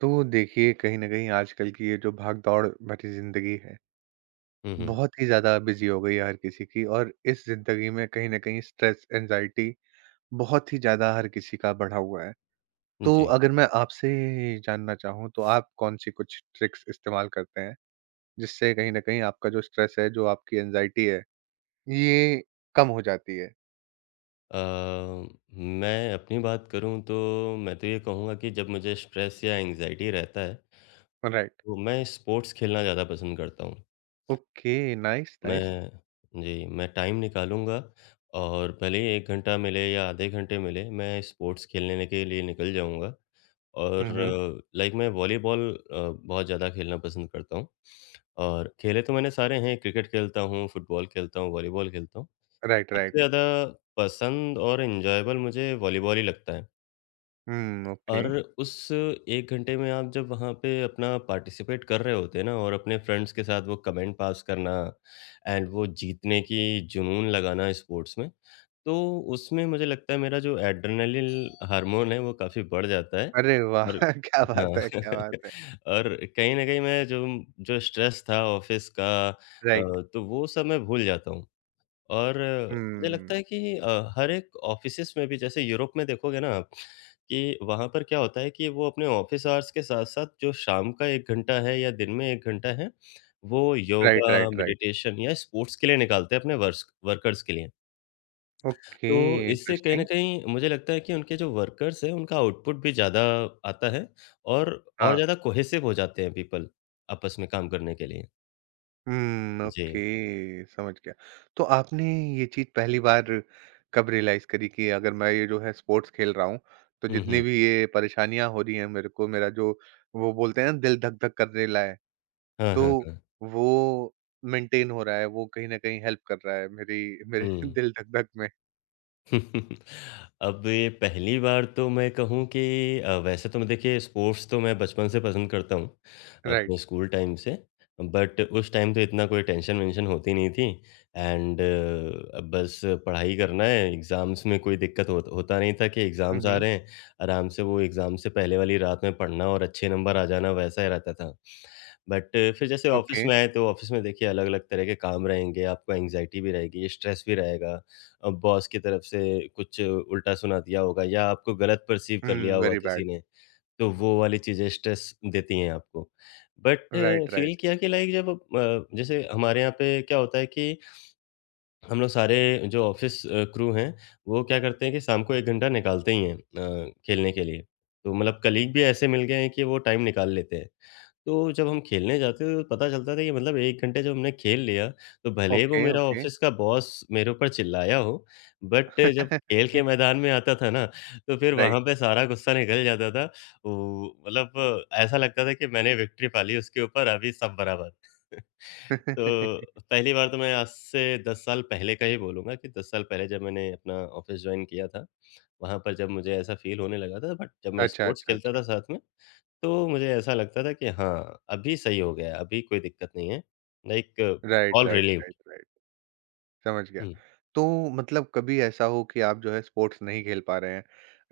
तो देखिए, कहीं न कहीं आजकल की ये जो भाग-दौड़ भरी ज़िंदगी है, हुँ, हुँ। बहुत ही ज़्यादा बिज़ी हो गई है हर किसी की और इस ज़िंदगी में कहीं न कहीं स्ट्रेस, एंग्ज़ायटी बहुत ही ज़्यादा हर किसी का बढ़ा हुआ है। तो जी। अगर मैं आपसे जानना चाहूँ, तो आप कौन-सी कुछ ट्रिक्स इस्तेमाल करते हैं, जिससे कहीं न कहीं आपका जो स्ट्रेस है, जो आपकी एंग्ज़ायटी है, ये कम हो जाती है? अ, मैं अपनी बात करूँ तो मैं तो ये कहूँगा कि जब मुझे स्ट्रेस या एंग्ज़ायटी रहता है, राइट। तो मैं स्पोर्ट्स खेलना ज़्यादा पसंद करता हूँ। Okay, nice, nice. मैं जी, मैं टाइम निकालूँगा और भले ही 1 घंटा मिले या आधे घंटे मिले, मैं स्पोर्ट्स खेलने के लिए निकल जाऊँगा। और हुँ, हुँ। लाइक मैं वॉलीबॉल बहुत ज़्यादा खेलना पसंद करता हूँ और खेले तो मैंने सारे हैं, क्रिकेट खेलता हूँ, फुटबॉल खेलता हूँ, वॉलीबॉल खेलता हूँ। राइट, सबसे राइट। ज़्यादा पसंद और एन्जॉयबल मुझे वॉलीबॉल ही लगता है। हुँ, ओके। और उस 1 घंटे में आप जब वहाँ पे अपना पार्टिसिपेट कर रहे होते हैं ना और अपने फ्रेंड्स के साथ वो कमेंट पास करना एंड वो जीतने की जुनून लगाना स्पोर्ट्स में, तो उसमें मुझे लगता है मेरा जो एड्रेनालिन हार्मोन है वो काफ़ी बढ़ जाता है। अरे वाह! और क्या हाँ, बात है, क्या बात है। और कहीं न कहीं मैं जो जो स्ट्रेस था ऑफ़िस का राइट। तो वो सब मैं भूल जाता हूँ। और मुझे हुँ। लगता है कि हर एक ऑफ़िसेस में भी जैसे यूरोप में देखोगे ना आप, कि वहाँ पर क्या होता है कि वो अपने ऑफ़िस आवर्स के साथ-साथ जो शाम का 1 घंटा है या दिन में 1 घंटा है, वो right, yoga, right, right. Meditation या स्पोर्ट्स के लिए निकालते हैं अपने वर्स वर्कर्स के लिए। ओके, तो इससे कहीं न इंटरेस्टिंग। कहीं मुझे लगता है कि उनके जो वर्कर्स हैं, उनका आउटपुट भी ज़्यादा आता है और और हाँ। ज़्यादा कोहेसिव हो जाते हैं पीपल, आपस में काम करने के लिए। हुँ, जी। ओके, समझ गया। तो आपने ये चीज़ पहली बार कब रियलाइज़ करी कि अगर मैं ये जो है स्पोर्ट्स खेल रहा हूँ, तो हुँ, जितनी हुँ। भी ये परेशानियाँ हो रही हैं मेरे को, मेरा जो वो बोलते हैं ना दिल धक-धक करने ला है, हाँ, हाँ, तो हाँ। वो मेंटेन हो रहा है, वो कहीं न कहीं हेल्प कर रहा है मेरी मेरे हुँ। दिल धक-धक में। अब ये पहली बार तो मैं कहूँ कि वैसे तो मैं देखिए स्पोर्ट्स तो मैं बचपन से पसंद करता हूँ, अपने राइट। स्कूल टाइम से। बट उस टाइम तो इतना कोई टेंशन-वेंशन होती नहीं थी एंड अब बस पढ़ाई करना है, एग्ज़ाम्स में कोई दिक्कत होता नहीं था कि हुँ, एग्ज़ाम्स आ हुँ। रहे हैं, आराम से वो एग्ज़ाम से पहले वाली रात में पढ़ना और अच्छे नंबर आ जाना, वैसा ही रहता था। बट फिर जैसे ओके। ऑफ़िस में आए, तो ऑफ़िस में देखिए अलग-अलग तरह के काम रहेंगे, आपको एंग्ज़ायटी भी रहेगी, स्ट्रेस भी रहेगा। बॉस की तरफ से कुछ उल्टा सुना दिया होगा या आपको गलत पर्सीव कर लिया हुँ, होगा वेरी किसी बैड। ने, तो वो वाली चीज़ें स्ट्रेस देती हैं आपको। But right, right. फील किया कि लाइक जब जैसे हमारे यहाँ पे क्या होता है कि हम लोग सारे जो ऑफिस क्रू हैं, वो क्या करते हैं कि शाम को 1 घंटा निकालते ही हैं, खेलने के लिए। तो मतलब कलीग भी ऐसे मिल गए हैं कि वो टाइम निकाल लेते हैं। तो जब हम खेलने जाते थे तो पता चलता था कि मतलब 1 घंटे जब हमने खेल लिया, तो भले ही वो ओके, मेरा ओके। ऑफिस का बॉस मेरे ऊपर चिल्लाया हो, बट जब खेल के मैदान में आता था ना, तो फिर राइट। वहाँ पे सारा गुस्सा निकल जाता था। वो मतलब ऐसा लगता था कि मैंने विक्ट्री पा ली उसके ऊपर, अभी सब बराबर। तो पहली बार तो मैं आज से 10 साल पहले का ही बोलूँगा कि 10 साल पहले जब मैंने अपना ऑफ़िस जॉइन किया था, वहाँ पर जब मुझे ऐसा फ़ील होने लगा था बट जब मैं अच्छा, स्पोर्ट्स अच्छा, खेलता अच्छा। था साथ में, तो मुझे ऐसा लगता था कि हाँ, अभी सही हो गया है, अभी कोई दिक्कत नहीं है। Like right, all right, right, relieved. Right. समझ गया। हुँ। तो मतलब कभी ऐसा हो कि आप जो है स्पोर्ट्स नहीं खेल पा रहे हैं,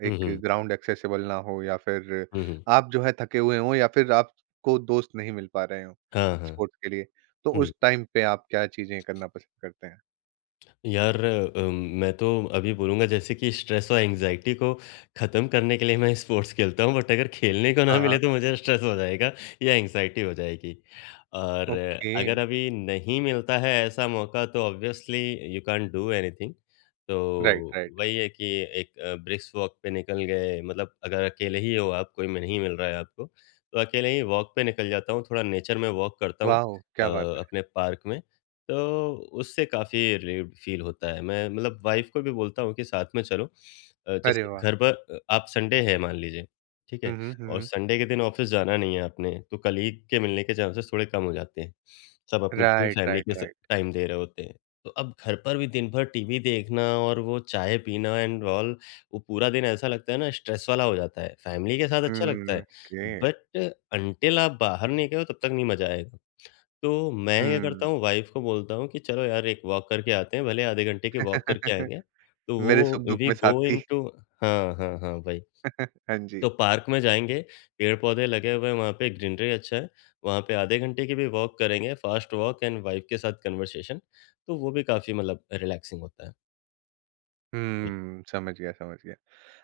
हुँ, एक हुँ। ग्राउंड एक्सेसिबल ना हो या फिर हुँ, हुँ। आप जो है थके हुए हों या फिर आपको दोस्त नहीं मिल पा रहे हों हाँ, हाँ। स्पोर्ट्स के लिए, तो हुँ। उस टाइम पे आप क्या चीज़ें करना पसंद करते हैं? यार, मैं तो अभी बोलूँगा जैसे कि स्ट्रेस और एंग्ज़ायटी को ख़त्म करने के लिए मैं स्पोर्ट्स खेलता हूँ बट अगर खेलने को हाँ, ना मिले हाँ। तो मुझे स्ट्रेस हो जाएगा या एंग्ज़ायटी हो जाएगी। और ओके। अगर अभी नहीं मिलता है ऐसा मौका तो obviously you can't do anything. तो राइट, राइट। वही है कि एक ब्रिस्क वॉक पे निकल गए मतलब अगर अकेले ही हो आप, कोई में नहीं मिल रहा है आपको, तो अकेले ही वॉक पे निकल जाता हूँ, थोड़ा नेचर में वॉक करता हूँ, वॉव! अ, क्या बात है। अपने पार्क में। तो उससे काफ़ी रिलीव्ड फ़ील होता है। मैं मतलब वाइफ़ को भी बोलता हूँ कि साथ में चलो। अरे जैसे वाह! घर पर आप संडे है मान लीजिए, ठीक हुँ, है? हुँ, हुँ, और हुँ। संडे के दिन ऑफ़िस जाना नहीं है आपने, तो कलीग के मिलने के चांसेस थोड़े कम हो जाते हैं। सब अपनी पूरी राइट, फ़ैमिली राइट, के स राइट। टाइम दे रहे होते हैं। तो अब घर पर भी दिन भर टीवी देखना और वो चाय पीना एंड ऑल, वो पूरा दिन ऐसा लगता है ना स्ट्रेस वाला हो जाता है। फ़ैमिली के साथ अच्छा लगता हुँ, है, ओके। बट अंटिल आप बाहर नहीं गए हो तब तक नहीं मज़ा आएगा। तो मैं क्या हुँ। करता हूँ वाइफ़ को बोलता हूँ कि चलो यार एक वॉक करके आते हैं, भले आधे घंटे की वॉक करके आएँगे। तो मेरे वो सुख-दुःख वी में गो साथी। इंटू। हाँ, हाँ, हाँ, वही। हाँ तो जी। पार्क में जाएँगे, पेड़-पौधे लगे हुए हैं वहाँ पे, ग्रीनरी अच्छा है। वहाँ पे आधे घंटे की भी वॉक करेंगे, फ़ास्ट वॉक एंड वाइफ़ के साथ कन्वर्सेशन। तो वो भी काफ़ी मतलब रिलैक्सिंग होता है। जी। हुँ, समझ गया, समझ गया।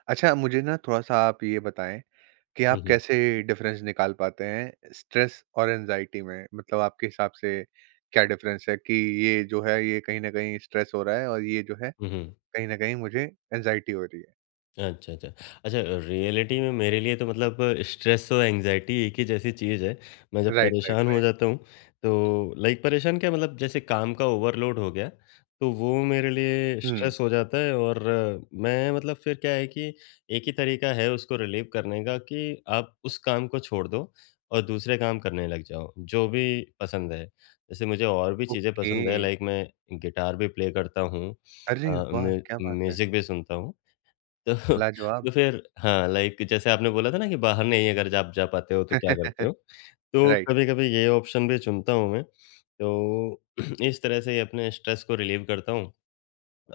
अच्छा मुझे ना थोड़ा-सा आप ये बताएँ कि हुँ, आप हुँ। कैसे डिफ़रेंस निकाल पाते हैं स्ट्रेस और एंग्ज़ायटी में? मतलब आपके हिसाब से क्या डिफ़रेंस है कि ये जो है ये कहीं न कहीं स्ट्रेस हो रहा है और ये जो है हुँ, हुँ। कहीं न कहीं मुझे एंग्ज़ायटी हो रही है। अच्छा, अच्छा। अच्छा, रियलिटी में मेरे लिए तो मतलब स्ट्रेस और एंग्ज़ायटी एक ही जैसी चीज़ है। मैं जब राइट, राइट, परेशान हो राइट। जाता हूँ, तो लाइक परेशान क्या मतलब जैसे काम का ओवरलोड हो गया, तो वो मेरे लिए हुँ, स्ट्रेस हो जाता है और मैं मतलब फिर क्या है कि एक ही तरीका है उसको रिलीव करने का कि आप उस काम को छोड़ दो और दूसरे काम करने लग जाओ, जो भी पसंद है। जैसे मुझे और भी चीज़ें ओके। पसंद है लाइक मैं गिटार भी प्ले करता हूँ, अ, अरे वाह! म्यू क्या बात है। म्यूज़िक भी सुनता हूँ। तो तो लाजवाब! फिर हाँ, लाइक जैसे आपने बोला था ना कि बाहर नहीं अगर जा आप जा पाते हो तो क्या करते हो? तो राइट। कभी-कभी ये ऑप्शन भी चुनता हूँ मैं। तो इस तरह से ही अपने स्ट्रेस को रिलीव करता हूँ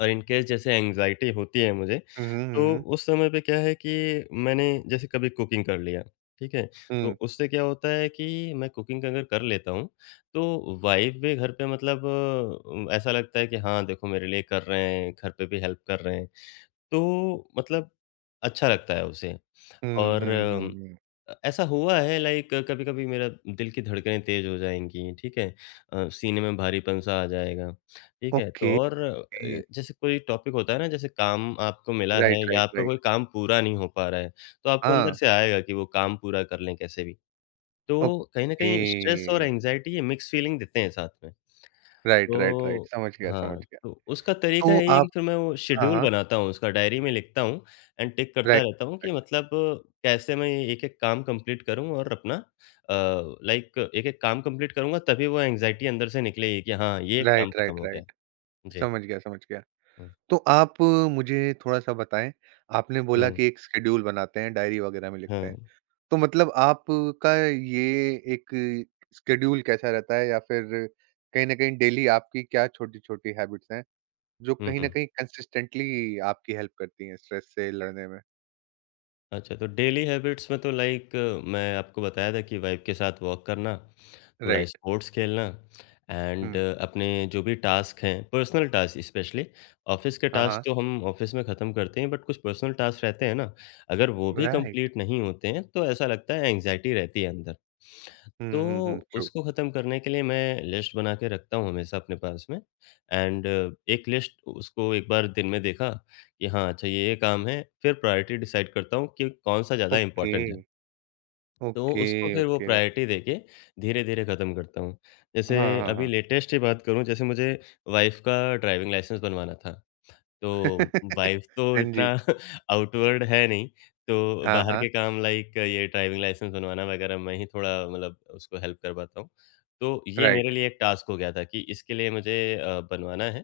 और इन केस जैसे एंग्ज़ायटी होती है मुझे, हुँ, हुँ, हुँ, तो हुँ। उस समय पे क्या है कि मैंने जैसे कभी कुकिंग कर लिया, ठीक है? तो हुँ। उससे क्या होता है कि मैं कुकिंग अगर कर लेता हूँ, तो वाइफ़ भी घर पे मतलब ऐसा लगता है कि हाँ, देखो मेरे लिए कर रहे हैं, घर पे भी हेल्प कर रहे हैं। तो मतलब अच्छा लगता है उसे। हुँ, और हुँ, हुँ, हुँ। ऐसा हुआ है लाइक कभी-कभी मेरा दिल की धड़कनें तेज़ हो जाएँगी, ठीक है? सीने में भारीपन-सा आ जाएगा, ठीक है? तो ओके। और जैसे कोई टॉपिक होता है ना, जैसे काम आपको मिला है राइट, या राइट, आपका राइट। कोई काम पूरा नहीं हो पा रहा है, तो आपको अंदर हाँ, से आएगा कि वो काम पूरा कर लें कैसे भी। तो कहीं न ओके। कहीं स्ट्रेस और एंग्ज़ायटी ये मिक्स फीलिंग देते हैं साथ में। Right, right, right. तो समझ गया, समझ हाँ, गया। तो उसका तरीका तो यही है कि आप फिर मैं वो हाँ, शेड्यूल हाँ। बनाता हूँ, उसका डायरी में लिखता हूँ एंड टिक करता राइट, रहता हूँ कि राइट, मतलब कैसे मैं एक-एक काम कंप्लीट करूँ और अपना लाइक एक-एक काम कंप्लीट करूँगा तभी वो एंग्ज़ायटी अंदर से निकलेगी कि हाँ, ये एक काम राइट, खत्म राइट, हो गया। राइट। जी। समझ गया, समझ गया। हुँ, तो आप मुझे थोड़ा-सा बताएँ, आपने बोला हुँ, कि एक शेड्यूल बनाते हैं, डायरी वगैरह में लिखते हाँ। हैं। तो मतलब आपका ये एक शेड्यूल कैसा रहता है या फिर कहीं न कहीं डेली आपकी क्या छोटी-छोटी हैबिट्स हैं, जो हुँ, कहीं न हुँ। कहीं कंसिस्टेंटली आपकी हेल्प करती हैं स्ट्रेस से लड़ने में? अच्छा, तो डेली हैबिट्स में तो लाइक मैं आपको बताया था कि वाइफ़ के साथ वॉक करना, थोड़ा राइट। स्पोर्ट्स खेलना एंड हुँ। अपने जो भी टास्क हैं पर्सनल टास्क स्पेशली। ऑफिस के हाँ, टास्क हाँ। तो हम ऑफिस में ख़त्म करते हैं बट कुछ पर्सनल टास्क रहते हैं ना, अगर वो भी राइट। कंप्लीट नहीं होते हैं तो ऐसा लगता है एंग्जाइटी रहती है अंदर। हुँ, तो हुँ, हुँ। ट्रू। उसको ख़त्म करने के लिए मैं लिस्ट बना के रखता हूँ हमेशा अपने पास में एंड एक लिस्ट उसको एक बार दिन में देखा कि हाँ अच्छा ये काम है, फिर प्रायोरिटी डिसाइड करता हूँ कि कौन सा ज़्यादा ओके, इंपॉर्टेंट है। तो ओके, उसको फिर वो ओके, ओके। प्रायोरिटी देके धीरे-धीरे खत्म करता हूँ। जैसे हाँ, हाँ, अभी हाँ। लेटेस्ट ही बात करूँ, जैसे मुझे वाइफ़ का ड्राइविंग लाइसेंस बनवाना था। तो वाइफ़ तो हाँ इतना जी। आउटवर्ड है नहीं, तो हाँ, बाहर हाँ। के काम लाइक ये ड्राइविंग लाइसेंस बनवाना वगैरह मैं ही थोड़ा मतलब उसको हेल्प कर पाता हूँ। तो ये मेरे राइट, लिए एक टास्क हो गया था कि इसके लिए मुझे बनवाना है।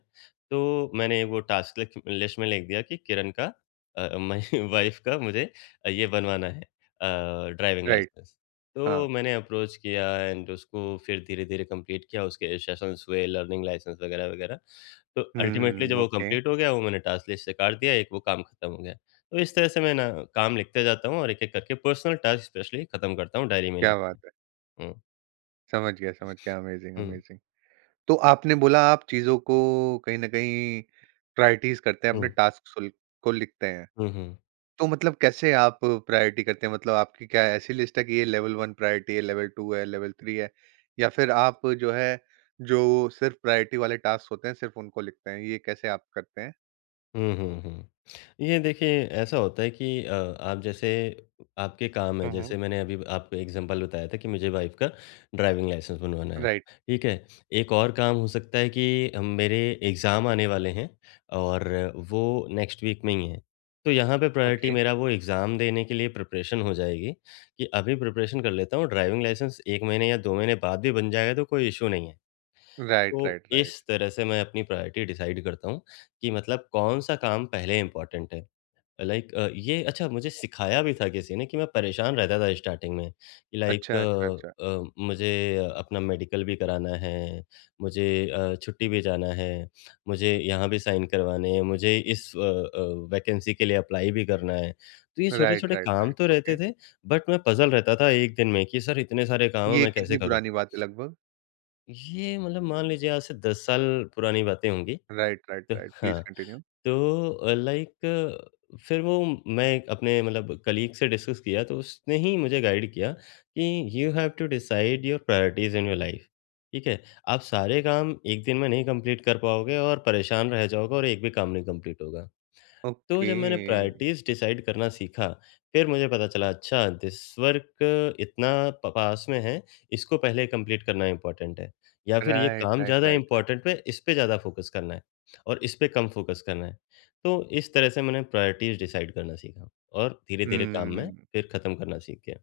तो मैंने वो टास्क लिख लिस्ट में लिख दिया कि किरण का, मैं वाइफ़ का मुझे ये बनवाना है, ड्राइविंग राइट। लाइसेंस। हाँ। तो मैंने अप्रोच किया एंड उसको फिर धीरे-धीरे कंप्लीट किया, उसके सेशंस हुए, लर्निंग लाइसेंस वगैरह-वगैरह। तो अल्टीमेटली जब हुँ, वो ओके। कंप्लीट हो गया, वो मैंने टास्क लिस्ट से काट दिया, एक वो काम खत्म हो गया। तो इस तरह से मैं ना काम लिखते जाता हूँ और एक-एक करके पर्सनल टास्क स्पेशली खत्म करता हूँ डायरी में क्या लिख बात के। है। हुँ, समझ गया, समझ गया। अमेज़िंग, हुँ, अमेज़िंग। तो आपने बोला आप चीज़ों को कहीं न कहीं प्रायोरिटीज़ करते हैं, अपने हुँ, टास्क्स सुल को लिखते हैं। हुँ, हुँ। तो मतलब कैसे आप प्रायोरिटी करते हैं? मतलब आपकी क्या ऐसी लिस्ट है कि ये लेवल 1 प्रायोरिटी है, लेवल 2 है, लेवल 3 है? या फिर आप जो है, जो सिर्फ़ प्रायोरिटी वाले टास्क होते हैं, सिर्फ़ उनको लिखते हैं? ये कैसे आप करते हैं? हुँ, हुँ, हुँ। ये देखिए ऐसा होता है कि आप जैसे आपके काम है, हुँ, हुँ। जैसे मैंने अभी आपको एग्ज़ाम्पल बताया था कि मुझे वाइफ़ का ड्राइविंग लाइसेंस बनवाना है, राइट, ठीक है? एक और काम हो सकता है कि हम मेरे एग्ज़ाम आने वाले हैं और वो नेक्स्ट वीक में ही हैं। तो यहाँ पे प्रायोरिटी ओके। मेरा वो एग्ज़ाम देने के लिए प्रिपरेशन हो जाएगी कि अभी प्रिपरेशन कर लेता हूँ, ड्राइविंग लाइसेंस 1 महीने या 2 महीने बाद भी बन जाएगा तो कोई इश्यू नहीं है। राइट, तो राइट, राइट। इस तरह से मैं अपनी प्रायोरिटी डिसाइड करता हूँ कि मतलब कौन-सा काम पहले इम्पोर्टेंट है। लाइक ये अच्छा मुझे सिखाया भी था किसी ने कि मैं परेशान रहता था स्टार्टिंग में कि लाइक अच्छा, अच्छा, अच्छा। मुझे अपना मेडिकल भी कराना है, मुझे छुट्टी भी जाना है, मुझे यहाँ भी साइन करवाने हैं, मुझे इस वैकेंसी के लिए अप्लाई भी करना है। तो ये राइट, छोटे-छोटे राइट, काम राइट, तो रहते ओके। थे, बट मैं पज़ल रहता था एक दिन में कि सर इतने सारे काम हैं ये मैं कैसे कितनी करूँ? पुरानी बात है लगभग? ये मतलब मान लीजिए आज से 10 साल पुरानी बातें होंगी। राइट, तो राइट, राइट, प्लीज़ हाँ, कंटिन्यू। तो लाइक फिर वो मैं अपने मतलब कलीग से डिस्कस किया तो उसने ही मुझे गाइड किया कि you have to decide your priorities in your life. ठीक है? आप सारे काम एक दिन में नहीं कंप्लीट कर पाओगे और परेशान रह जाओगे और एक भी काम नहीं कंप्लीट होगा। तो ओके, जब मैंने प्रायोरिटीज़ डिसाइड करना सीखा, फिर मुझे पता चला अच्छा दिस वर्क इतना प पास में है, इसको पहले कंप्लीट करना इम्पोर्टेंट है। या फिर ये राइट, काम राइट, ज़्यादा राइट, राइट। इम्पोर्टेंट है, इस पे ज़्यादा फ़ोकस करना है और इस पे कम फ़ोकस करना है। तो इस तरह से मैंने प्रायोरिटीज़ डिसाइड करना सीखा और धीरे-धीरे काम मैं हुँ, फिर ख़त्म करना सीख गया।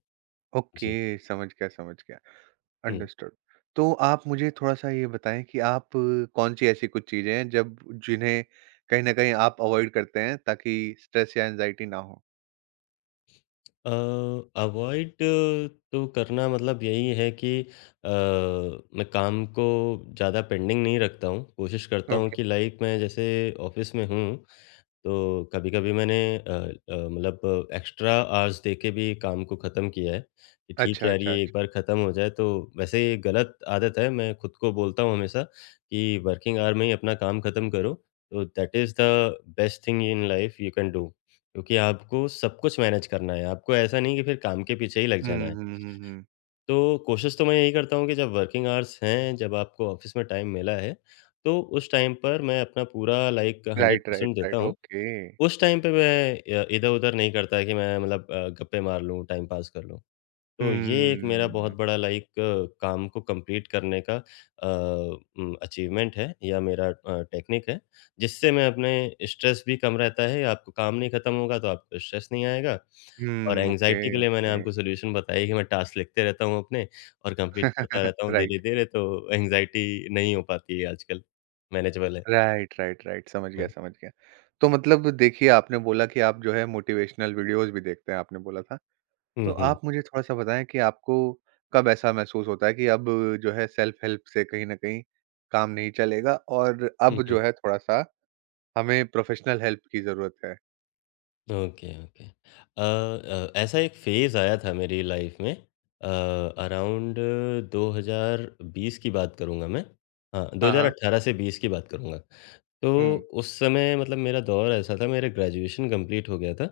जी। ओके, समझ गया, हुँ। अंडरस्टूड। तो आप मुझे थोड़ा-सा ये बताएँ कि आप कौन-सी ऐसी कुछ चीज़ें हैं जब जिन्हें कहीं न कहीं आप अवॉइड करते हैं ताकि स्ट्रेस या एंग्ज़ायटी ना हो? अ, अवॉइड तो करना मतलब यही है कि मैं काम को ज़्यादा पेंडिंग नहीं रखता हूँ। कोशिश करता हूँ ओके, कि लाइक मैं जैसे ऑफ़िस में हूँ, तो कभी-कभी मैंने मतलब एक्स्ट्रा आवर्स दे के भी काम को ख़त्म किया है, कि ठीक अच्छा, है यार अच्छा, ये अच्छा। एक बार ख़त्म हो जाए तो वैसे ये गलत आदत है, मैं खुद को बोलता हूँ हमेशा कि वर्किंग आवर में ही अपना काम ख़त्म करो, तो that is the best thing in life you can do. क्योंकि आपको सब कुछ मैनेज करना है, आपको ऐसा नहीं कि फिर काम के पीछे ही लग जाना हुँ, है। हुँ, हुँ, हुँ। तो कोशिश तो मैं यही करता हूँ कि जब वर्किंग आवर्स हैं, जब आपको ऑफ़िस में टाइम मिला है, तो उस टाइम पर मैं अपना पूरा लाइक राइट, राइट, 100% देता राइट, हूँ। ओके। उस टाइम पे मैं इधर-उधर नहीं करता कि मैं मतलब गप्पे मार लूँ, टाइम पास कर लूँ। तो ये एक मेरा बहुत हुँ, बड़ा लाइक काम को कंप्लीट करने का अचीवमेंट है या मेरा टेक्निक है, जिससे मैं अपने स्ट्रेस भी कम रहता है, आपको काम नहीं खत्म होगा तो आपको स्ट्रेस नहीं आएगा और हुँ, ओके, एंग्ज़ायटी के लिए मैंने ओके। आपको सॉल्यूशन बताया कि मैं टास्क लिखते रहता हूँ अपने और कंप्लीट करता रहता हूँ राइट, धीरे-धीरे तो एंग्ज़ायटी नहीं हो पाती है आजकल, मैनेजेबल है। राइट, राइट, राइट, समझ गया, हाँ। समझ गया। तो मतलब देखिए आपने बोला कि आप जो है मोटिवेशनल वीडियोज़ भी देखते हैं आपने बोला था। तो हुँ, हुँ। आप मुझे थोड़ा-सा बताएँ कि आपको कब ऐसा महसूस होता है कि अब जो है सेल्फ हेल्प से कहीं न कहीं काम नहीं चलेगा और हुँ, अब जो हुँ। है थोड़ा-सा हमें प्रोफेशनल हेल्प की ज़रूरत है? Okay, okay. ऐसा एक फ़ेज़ आया था मेरी लाइफ़ में अराउंड 2020 की बात करूँगा मैं। हाँ, हाँ, हाँ। 2018 से 20 की बात करूँगा। तो हुँ। उस समय मतलब मेरा दौर ऐसा था, मेरा ग्रेजुएशन कंप्लीट हो गया था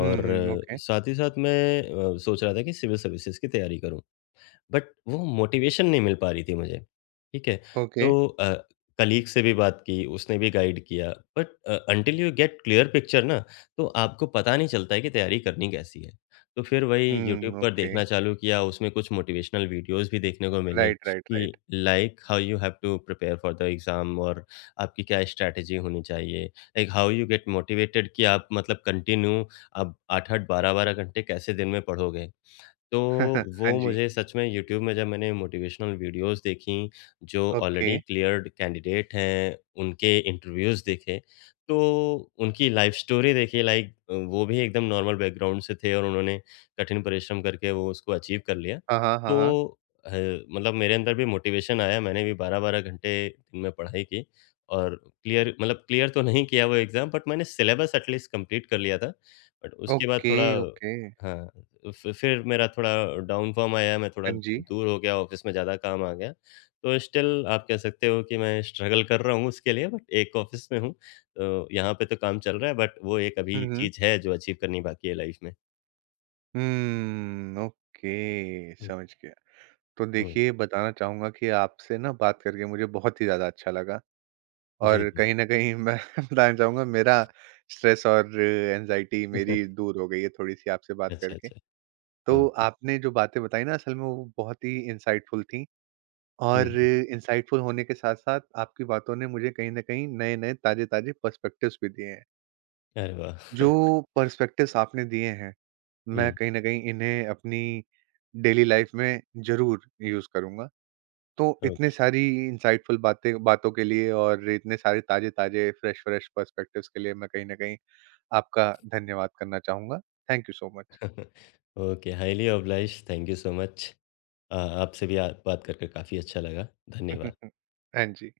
हुँ, हुँ, ओके, साथ ही साथ मैं सोच रहा था कि सिविल सर्विसेज़ की तैयारी करूँ। बट वो मोटिवेशन नहीं मिल पा रही थी मुझे, ठीक है? ओके। तो कलीग से भी बात की, उसने भी गाइड किया but until you get clear picture ना, तो आपको पता नहीं चलता है कि तैयारी करनी कैसी है। तो फिर वही यूट्यूब हुँ, पर ओके। देखना चालू किया, उसमें कुछ मोटिवेशनल वीडियोज़ भी देखने को मिले राइट, राइट, राइट। कि like how you have to prepare for the exam और आपकी क्या स्ट्रैटेजी होनी चाहिए। Like how you get motivated कि आप मतलब कंटिन्यू आप 8-8, 12-12 घंटे कैसे दिन में पढ़ोगे? तो हाँ वो जी, मुझे सच में यूट्यूब में जब मैंने मोटिवेशनल वीडियोस देखीं, जो ओके। ऑलरेडी क्लियर्ड कैंडिडेट हैं, उनके इंटरव्यूज़ देखे, तो उनकी लाइफ़ स्टोरी देखी लाइक वो भी एकदम नॉर्मल बैकग्राउंड से थे और उन्होंने कठिन परिश्रम करके वो उसको अचीव कर लिया। हाँ, हाँ, हाँ, हाँ। तो मतलब मेरे अंदर भी मोटिवेशन आया, मैंने भी 12-12 घंटे दिन में पढ़ाई की और क्लियर मतलब क्लियर तो नहीं किया वो एग्ज़ाम बट मैंने सिलेबस एट लीस्ट कंप्लीट कर लिया था। बट उसके बाद ओके, थोड़ा ओके। हाँ। फ़ि फिर मेरा थोड़ा डाउन फ़ॉर्म आया, मैं थोड़ा हाँ जी। दूर हो गया, ऑफ़िस में ज़्यादा काम आ गया। तो स्टिल आप कह सकते हो कि मैं स्ट्रगल कर रहा हूँ उसके लिए बट एक ऑफ़िस में हूँ, तो यहाँ पे तो काम चल रहा है बट वो एक हुँ, अभी हुँ। चीज़ है जो अचीव करनी बाकी है लाइफ़ में। ओके हुँ, समझ गया। तो हुँ। देखिए बताना चाहूँगा कि आपसे ना बात करके मुझे बहुत ही ज़्यादा अच्छा लगा जी, और जी। कहीं न कहीं मैं बताना चाहूँगा मेरा स्ट्रेस और एंग्ज़ायटी मेरी दूर हो गई है थोड़ी-सी आपसे बात अच्छा, करके। अच्छा। तो ओके। आपने जो बातें बताई ना असल में वो बहुत ही इनसाइटफुल थी हुँ, और हुँ। इनसाइटफुल होने के साथ-साथ आपकी बातों ने मुझे कहीं न कहीं नए-नए ताज़े-ताज़े पर्सपेक्टिव्स भी दिए हैं। अरे वाह! जो पर्सपेक्टिव्स आपने दिए हैं मैं हुँ, कहीं न कहीं इन्हें अपनी डेली लाइफ़ में ज़रूर यूज़ करूँगा। तो इतने ओके। सारी इनसाइटफुल बातें बातों के लिए और इतने सारे ताज़े-ताज़े, फ्रेश-फ्रेश पर्सपेक्टिव्स के लिए मैं कहीं न कहीं आपका धन्यवाद करना चाहूँगा। Thank you so much. Okay, highly obliged, thank you so much. आपसे भी आ बात करके काफ़ी अच्छा लगा। धन्यवाद। हाँ जी।